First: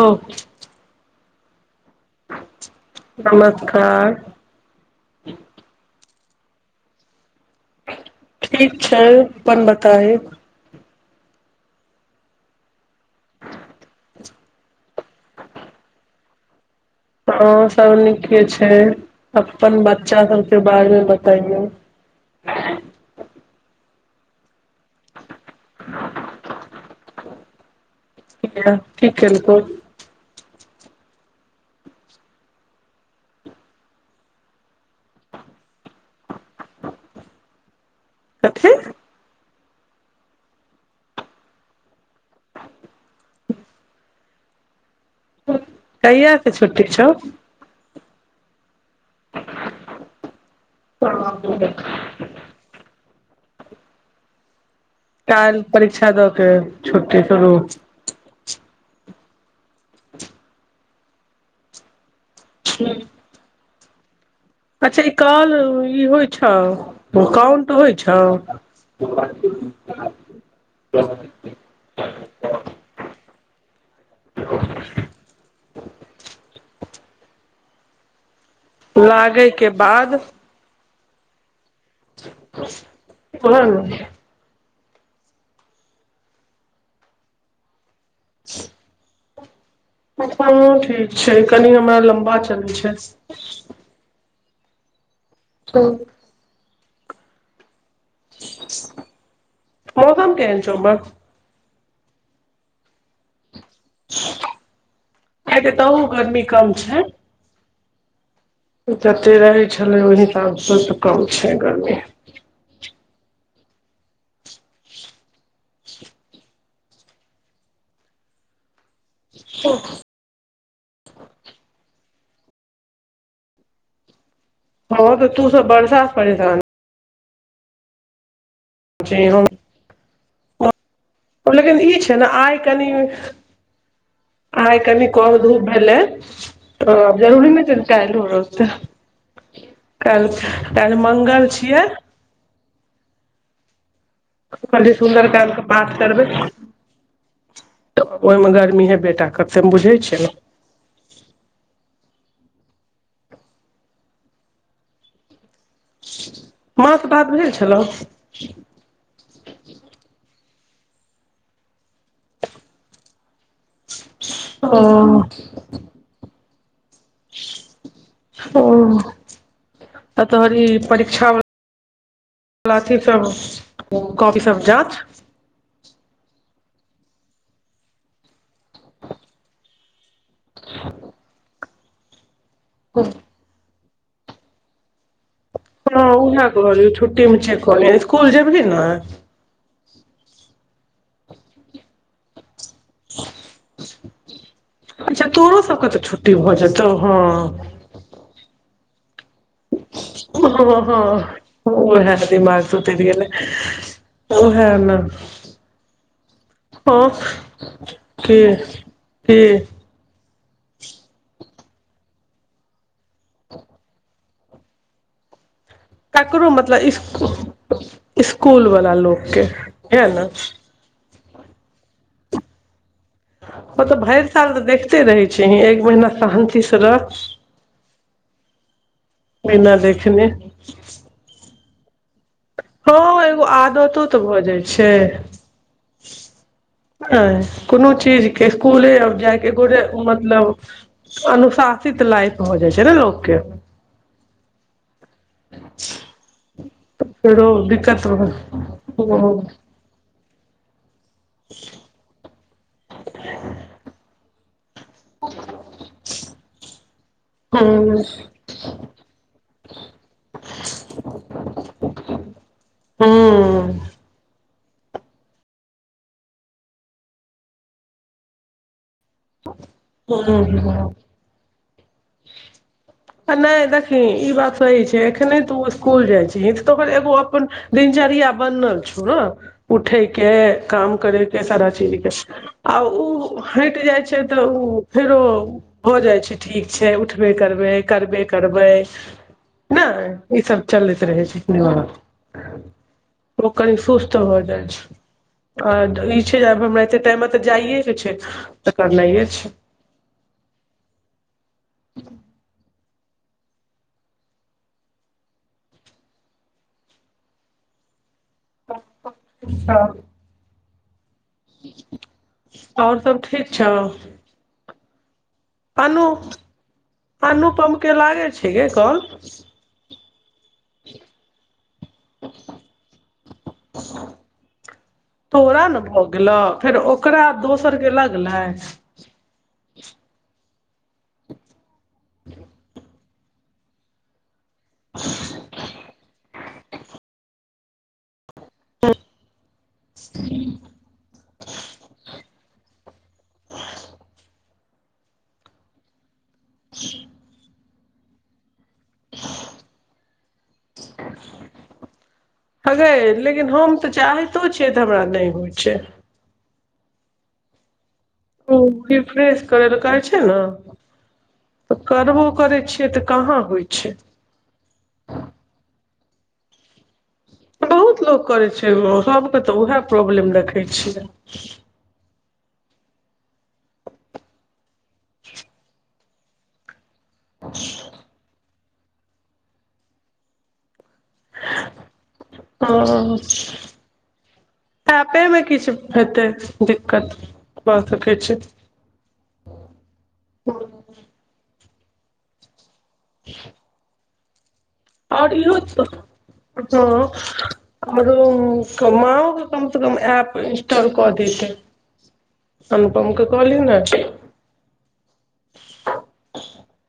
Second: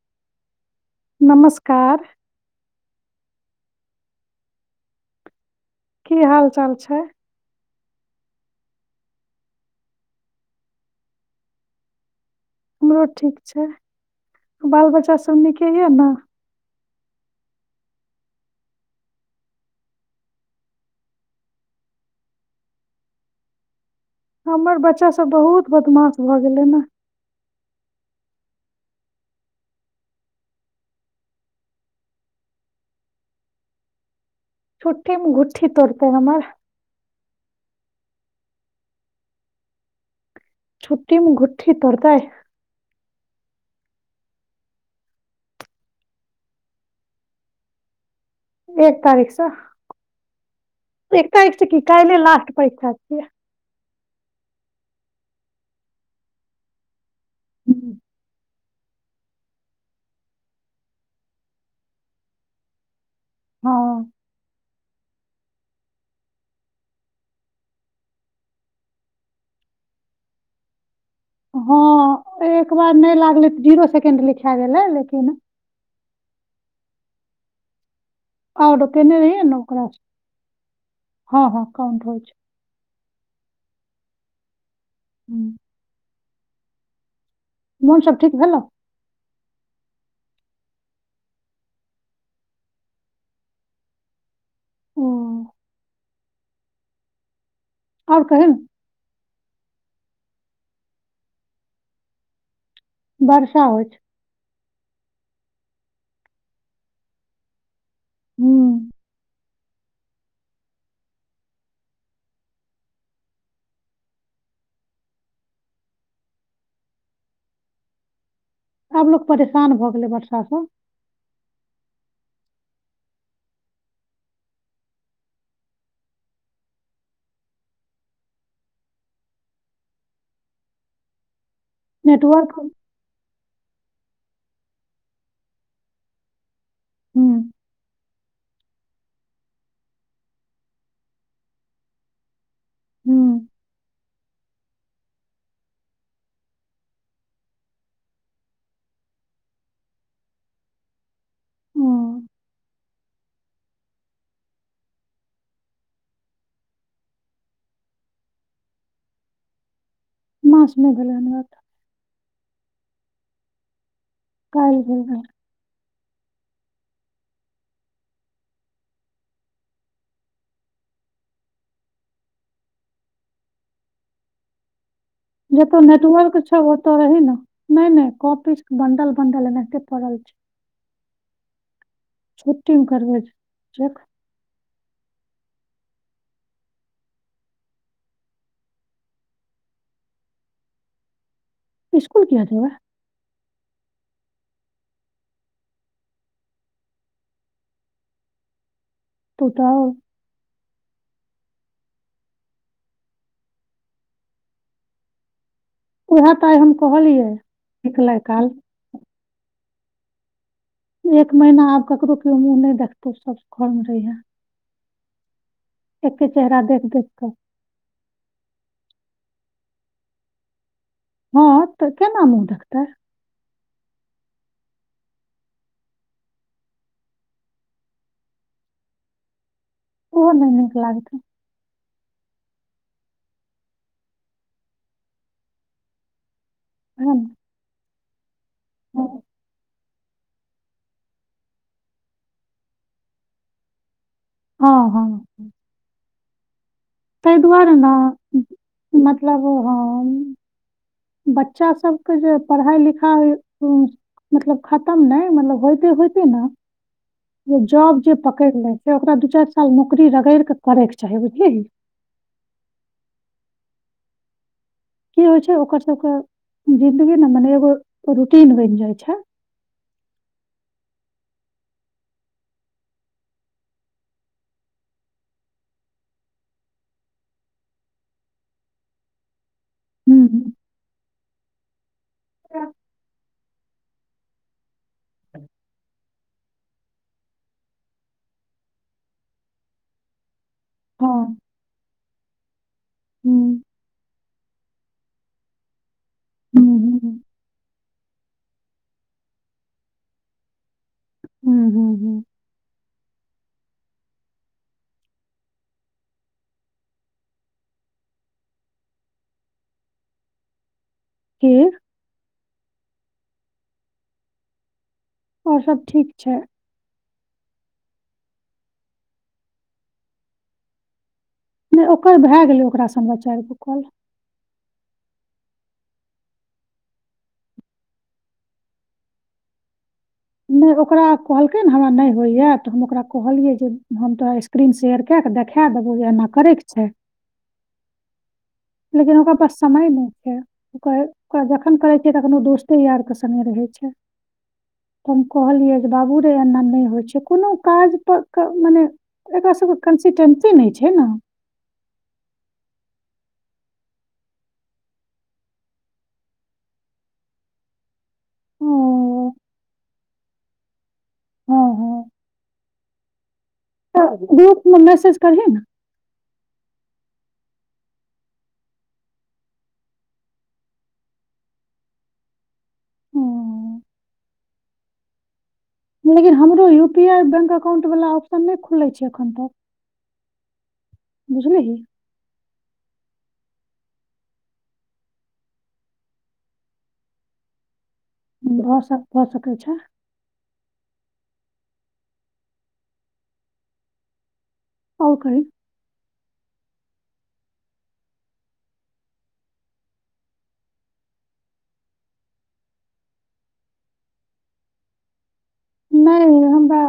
ओ नमस्कार नमस्कार की हाल चाल छै ठीक छै अपन बताही हमरो ठीक छै बाल बच्चा सब नीके यै ने हँ सब नीके छै अपन बच्चा सबके बारेमे बतैयौ हमर बच्चा सब बहुत बदमाश भऽ गेलनि या किया कि केलकौ छुट्टीमे घुट्ठी तोड़तै हमर कथि छुट्टिमे गुट्ठी तोड़तै कहिया से छुट्टी छौ एक तारीखसँ एक तारीख से की काल्हिये लास्ट परीक्षा छियै काल्हि परीक्षा दू के छुट्टी शुरू [unintelligible] हँ अच्छा ई कॉल ई होइ छौ ओ काउंट होइ छौ [unintelligible] [inaudible] हँ एक बार नहि लागलै तऽ जीरो सेकेंड लिखा गेलै लेकिन [inaudible] और केने रहियै लागे ने के ओकरा हँ हँ ओहै न ह्म मोन सब ठीक भेलौ हँ ठीक छै कनि हमरा लम्बा चलै छै ओ ठीक और कहीं ने मौसम केहेन छौ ओमहर वर्षा होइ छै आइ तऽ एतहु गरमी कम छै हुं। जते रहै छलै ओहि हिसाबसँ तऽ कम छै गर्मी आब लोक परेशान भए गेलै वर्षा से हँ तऽ तू सब बर्षा से परेशान छिही हम ओ लेकिन ई छै ने नेटवर्क आइ कनि आइ कनि कम धूप भेलै ओ हुँ, जरूरी नै छै काल्हि ओ रहतै काल्हि काल्हि मंगल छियै हूँ पंडित सुन्दरकाण्ड के पाठ करबै तऽ ओइमे गर्मी हेबेटा करतै हम बुझै छियै ना हूँ मा से बात भेल छलौ माँ सँ नै भेलइ हन बात ओ काल्हि भेल रहै ओ तऽ तोहर ई परीक्षा अथी सब कॉपी सब जाँच होते रही नै नै कॉपी के बंडल बंडल एनाहिते पड़ल छै [inaudible] छुट्टीमे करबै चेक हँ उहे कहलिऔ छुटीमे चेक कऽ लिहे स्कुल जेबही न? इसकुल किया जेबै। अच्छा तोरो सबके तऽ छुट्टी भऽ जेतौ हँ। तू तऽ ओ हँ हँ ओहे दिमाग से उतरि गेलै ओहे न उएह तऽ आइ हम हँ कहलियै निकलै कि काल कि एक महीना आब ककरो केओ मुँह नै देखतै सब घरमे रहिहें ककरो चेहरा देख मतलब देख कऽ स्कूल स्कूल वला लोक के हे नऽ हँ तऽ केना नै रहतै मतलब भरि साल तऽ देखते रहै छीही एक महीना शान्तिसँ रह बिना देखने ओहो नहि नीक लागतै हँ एगो आदतो तऽ भऽ जाइ छै ओएह ने नै कोनो चीज के स्कुले आर जायके एगो रे मतलब अनुशासित लाइफ भऽ जाइत छै न लोकके हँ हँ तै फेरो दुआरे न दिक्कत हुं हुं हुं मतलब ओ हँ बच्चा सबके जे पढ़ाइ लिखाइ मतलब खतम नइ मतलब होइते होइते न जे जॉब जे पकड़ि लै छैय ओकरा दू चारि साल नौकरी रगड़ि कऽ करयके चाही बुझलीहि। हँ की होइ छैय ओकर सबके जिन्दगी ने मने एगो रूटीन बनि जाइ छैय। हं [inaudible] आ नइ देखहि ई बात सही छैय एखने तू इसकुल जाइ छिही त एगो अपन दिन चर्या बनल छौ न उठै हूँ के काम करै के सारा चीज के हँ आ उ हटि जाइ छैय तऽ उ फेरो भऽ जाइ छैय ठीक छैय उठबे करबै करबे करबै। नइ ई सब चलैत रहै छैय। ओ हूँ कनि सुस्त हो जाइ छैय, आ छैय जे हूँ हमरा एते हूँ टाइम मे तऽ जाइय के छैय। तऽ करनाइए छैय। हूं हूं हूं हँ की आउर सब ठीक छौ? ओर सब अनु ठीक छैय। अनुपम के लागय छैय गे कॉल? नहि ओकर भए गेलै ओकरा से हमरा चारि गो कॉल। तोड़ा ने भऽ गेलौ फेर ओकरा दोसरके लगलै। [unintelligible] नहि ओकरा कहलकै ने हमरा नहि होइए तऽ हम ओकरा कहलियै जे हम तोरा स्क्रीन शेयर कए कऽ देखा देबौ जे एना करैके छैय। लेकिन ओकरा पास समय नहि छैय उ कहै जखन करै छैय तखनो दोस्ते यार के संघे रहै। रहै छैय हम कहलियै जे बाबू रे एना नहि होइ छैय कोनो काज पर मने एकरा सब के कंसीटेंसी नइ छैय ना। हगे लेकिन हम तऽ चाहतो छियै तऽ हमरा नहि होइ छैय। ओ रिफ्रेश करैला कहै छैय न। हँ तऽ हँ करबो करै छियै तऽ कहाँ होइ छै तऽ ग्रुपमे मैसेज करियौ न बहुत लोक करै छै सभके तऽ उएह प्रॉब्लम देखै छियै हँ लेकिन हमरो U P I bank account वला ऑप्शन नहि खुलै छै एखन तक बुझलिही ओ एपे मे किछु हेतै दिक्कत ब भऽ स भऽ सकै छैय। [inaudible] आओर ओर कही ईहो त तो आरो कमाओ के कम से कम एप इंस्टॉल कऽ दीतै। अनुपमके कले न छैय। [inaudible] नहि हमरा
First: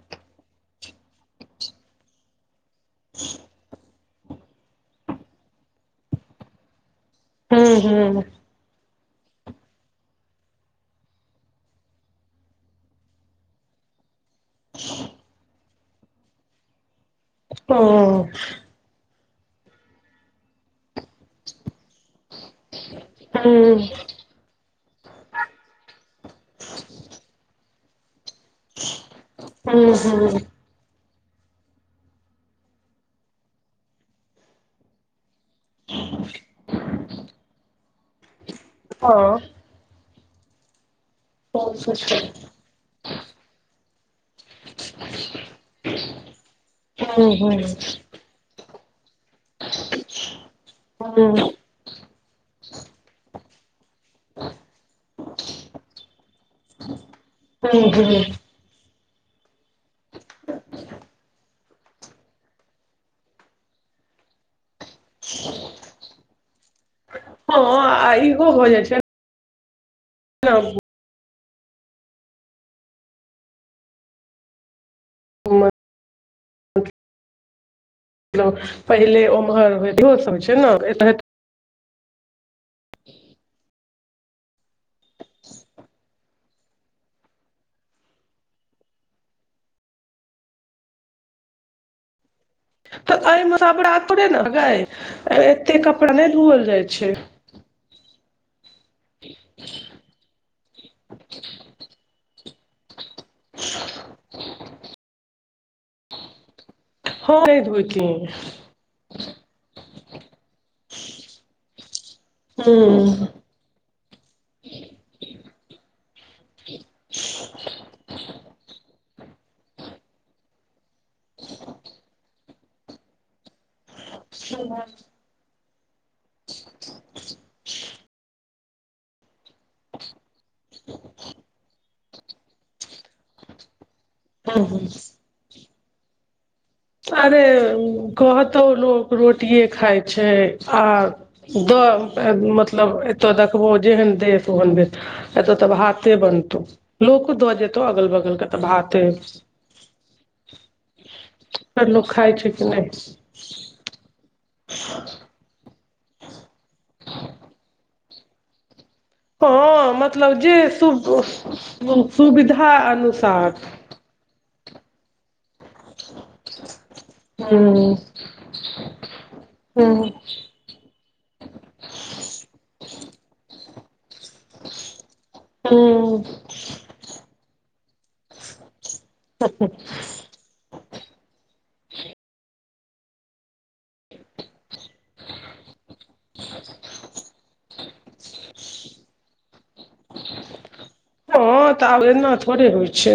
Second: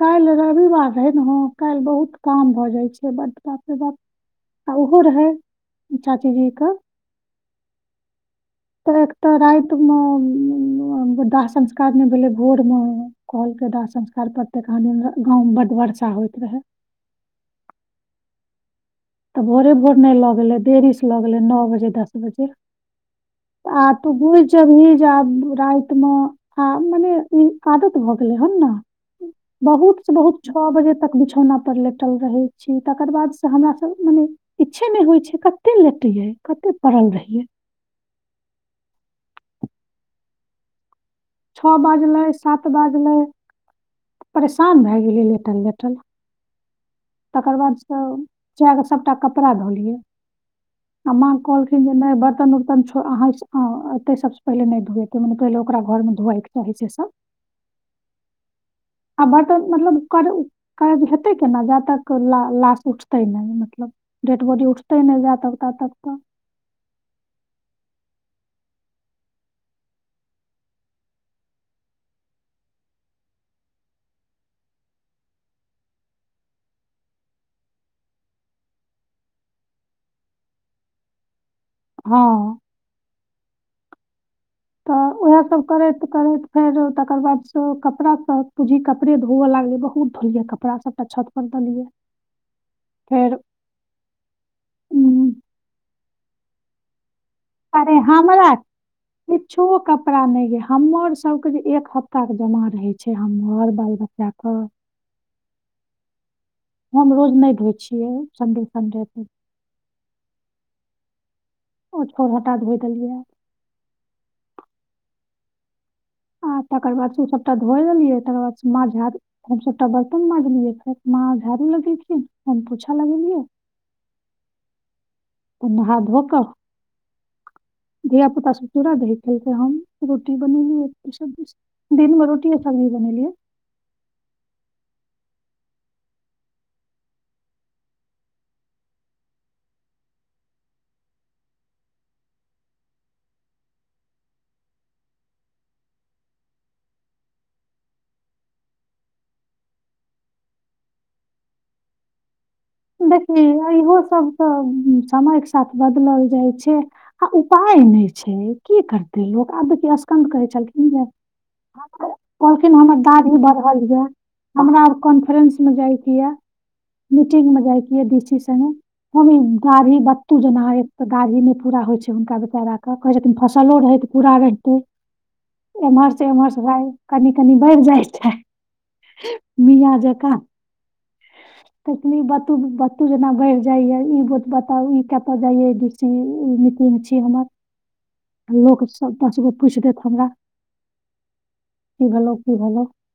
काहिल रविवार रहे न ह काहिल बहुत काम भऽ जाय बड बाप रे बाप आ ओहो रहै चाचीजीक। ह्म ह्म तऽ एकत रातिमे दाह संस्कार नहि भेलै भोरमे कलके दाह संस्कार प्रत्य क दिन गाँवमे बड्ड वर्षा होइत रहय ह्म तऽ भोरे भोर नहि ल गेलै देरी से ल गेलै नओ बजे दस बजे आ हूँ तू बूइझ जेबही जे आब राइत ने हं मने इ आदत भ [unintelligible] हूँ बहुत हूँ बहुत छ बजे तक बिछौना पर लेटल रहै छी तकर बाद से हमरा सब मने इच्छे नहि होइ छै कते लेटियै कते पड़ल रहियै छओ बाजलै सात बाजलै परेशान भए गेलै लेटल लेटल हँ हूँ तकर हूँ बादसँ चएके सभटा कपड़ा धोलियै आ माँ हूँ कहलखिन जे नहि बर्तन उर्तनो छो अहां एतै सबसँ पहिले नहि धुएते मने पहिले ओकरा घरमे धोआएके चाहै छै सब ह्म ह्म आ बर्तन मतलब करय काज हेतै केना जा कर ला लास उठतै नहि मतलब डेड बॉडी उठ ते नहि जा तक ता तक ओहो भऽ जाइ छै ह [unintelligible] हमर [unintelligible] पहिले ओम्हर होइ होसभ छै ने एतत हँ तऽ ओएह सब करैत करैत फेर तकर बादसँ कपड़ाँ पूँजी कपड़े धोअ लागलै बहुत य कपड़ा सबटा छतपर देलियै तऽ फेर एहिमे सबड़ा ोड़े ने ग उम, एते कपड़ा नहि धुअल जाइ छै अरे हामरा किछो कपड़ा नहि य हमर सभके जे एक हफ्ताके जमा रहै छै हमर बाल बच्चाके हम रोज नहि धोइ छियै संडे संडे के ओ छोड़ हटा धोइ देलियै आ तकर बाद से ओ सभटा धोइ लेलियै तकर बाद माँ झा रु हम सभटा बर्तन माँजलियै फेर माँ झाड़ू लगेलथिन हम पोछा लगेलियै [inaudible] त नहा धो क धिया पुता सब चुरा दही खेल क‌इ हम रोटी बनेलियय दिनमे रोटीये सबजी बनेलीयय। [unintelligible] अरे कहतौ लोक रोटिये खाय छैय आ द मतलब एतऽ देखबो जेहन देश ओहन भेस एतऽ तऽ भाते बनतौ। लोको दऽ देतौ अगल बगलके तऽ भाते [inaudible] तब लोक खाय छै कि नहि देखियौ इहो सब तऽ समयक साथ बदलल जाइ छै आ उपाय नहि छै की करत तै लोक आब देख हँ स्क्ग मतलब कहै जे छलखिन य सुब सुविधा कहलखिन हमर दाढी़ अनुसार बढ़ल यए हमरा आ कॉन्फ्रेंस मे जायके यऽ मीटिंग मे हूँ जायके यऽ डी सी संगे हम हुं दाढ़ी हूँ बत्तू जेना एक दाढ़ी नहि पूरा होइ छै हुनका बेचारा के कहै छथिन फ फसलो रह पूरा रहते एमहर से हूँ एमहर भाय कनि कनि बढ़ जाय मीया जकां बतू बतू जेना भरि जाइ या ई बत ब तब ई कतय जाइये डी सी ई मिटिंग छी हमर लोक सभ दस गो पूछि देत हमरा हँ तऽ आब की एना भेलौ की थोड़े भेलौ होइ छै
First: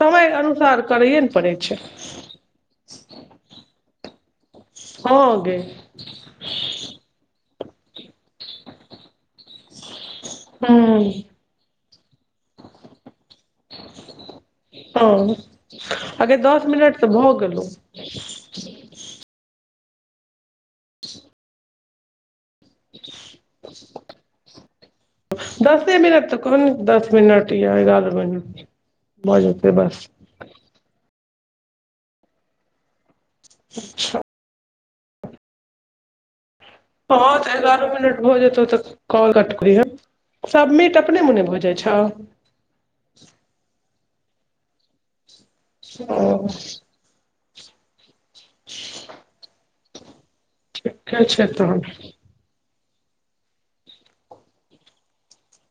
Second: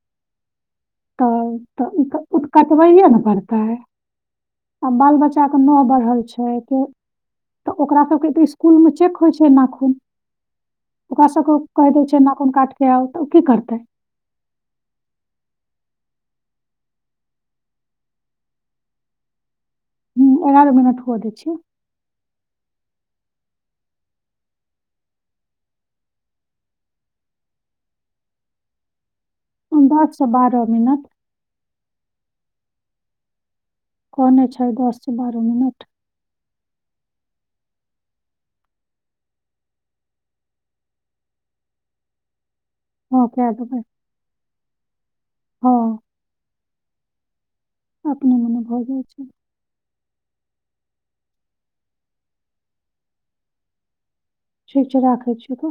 समय अनुसार करैए ने तऽ पड़ै छै तऽ ई उ तऽ कटबैए ने पड़तै आ बाल हँ गे बच्चाके नह बढ़ल छै के तऽ ओकरा सभके तऽ स्कूल में त चेक होइ छैय नाखून। ह ओकरा सबके [unintelligible] कहि दै छैय नाखुन काटी के आऊ। हँ अगे दस मिनट तऽ भऽ गेलहुँ। ह एगारह मिनट हुव दै छीयय। दसे मिनट त कोन दस मिनट या ग्यारह मिनट भऽ जेतै बस दससँ बारह मिनट। हँ कहने छैय दससँ बारह मिनट। हँ तऽ एगारह मिनट भ जेतौ तऽ कॉल कट करिहे। सभ मीट अपने मुने भऽ जाय छौ। [unintelligible] हँ ओ अपने मने भऽ जाय छैय। ठीके छैय त। ठीक छैय राखय छियव की।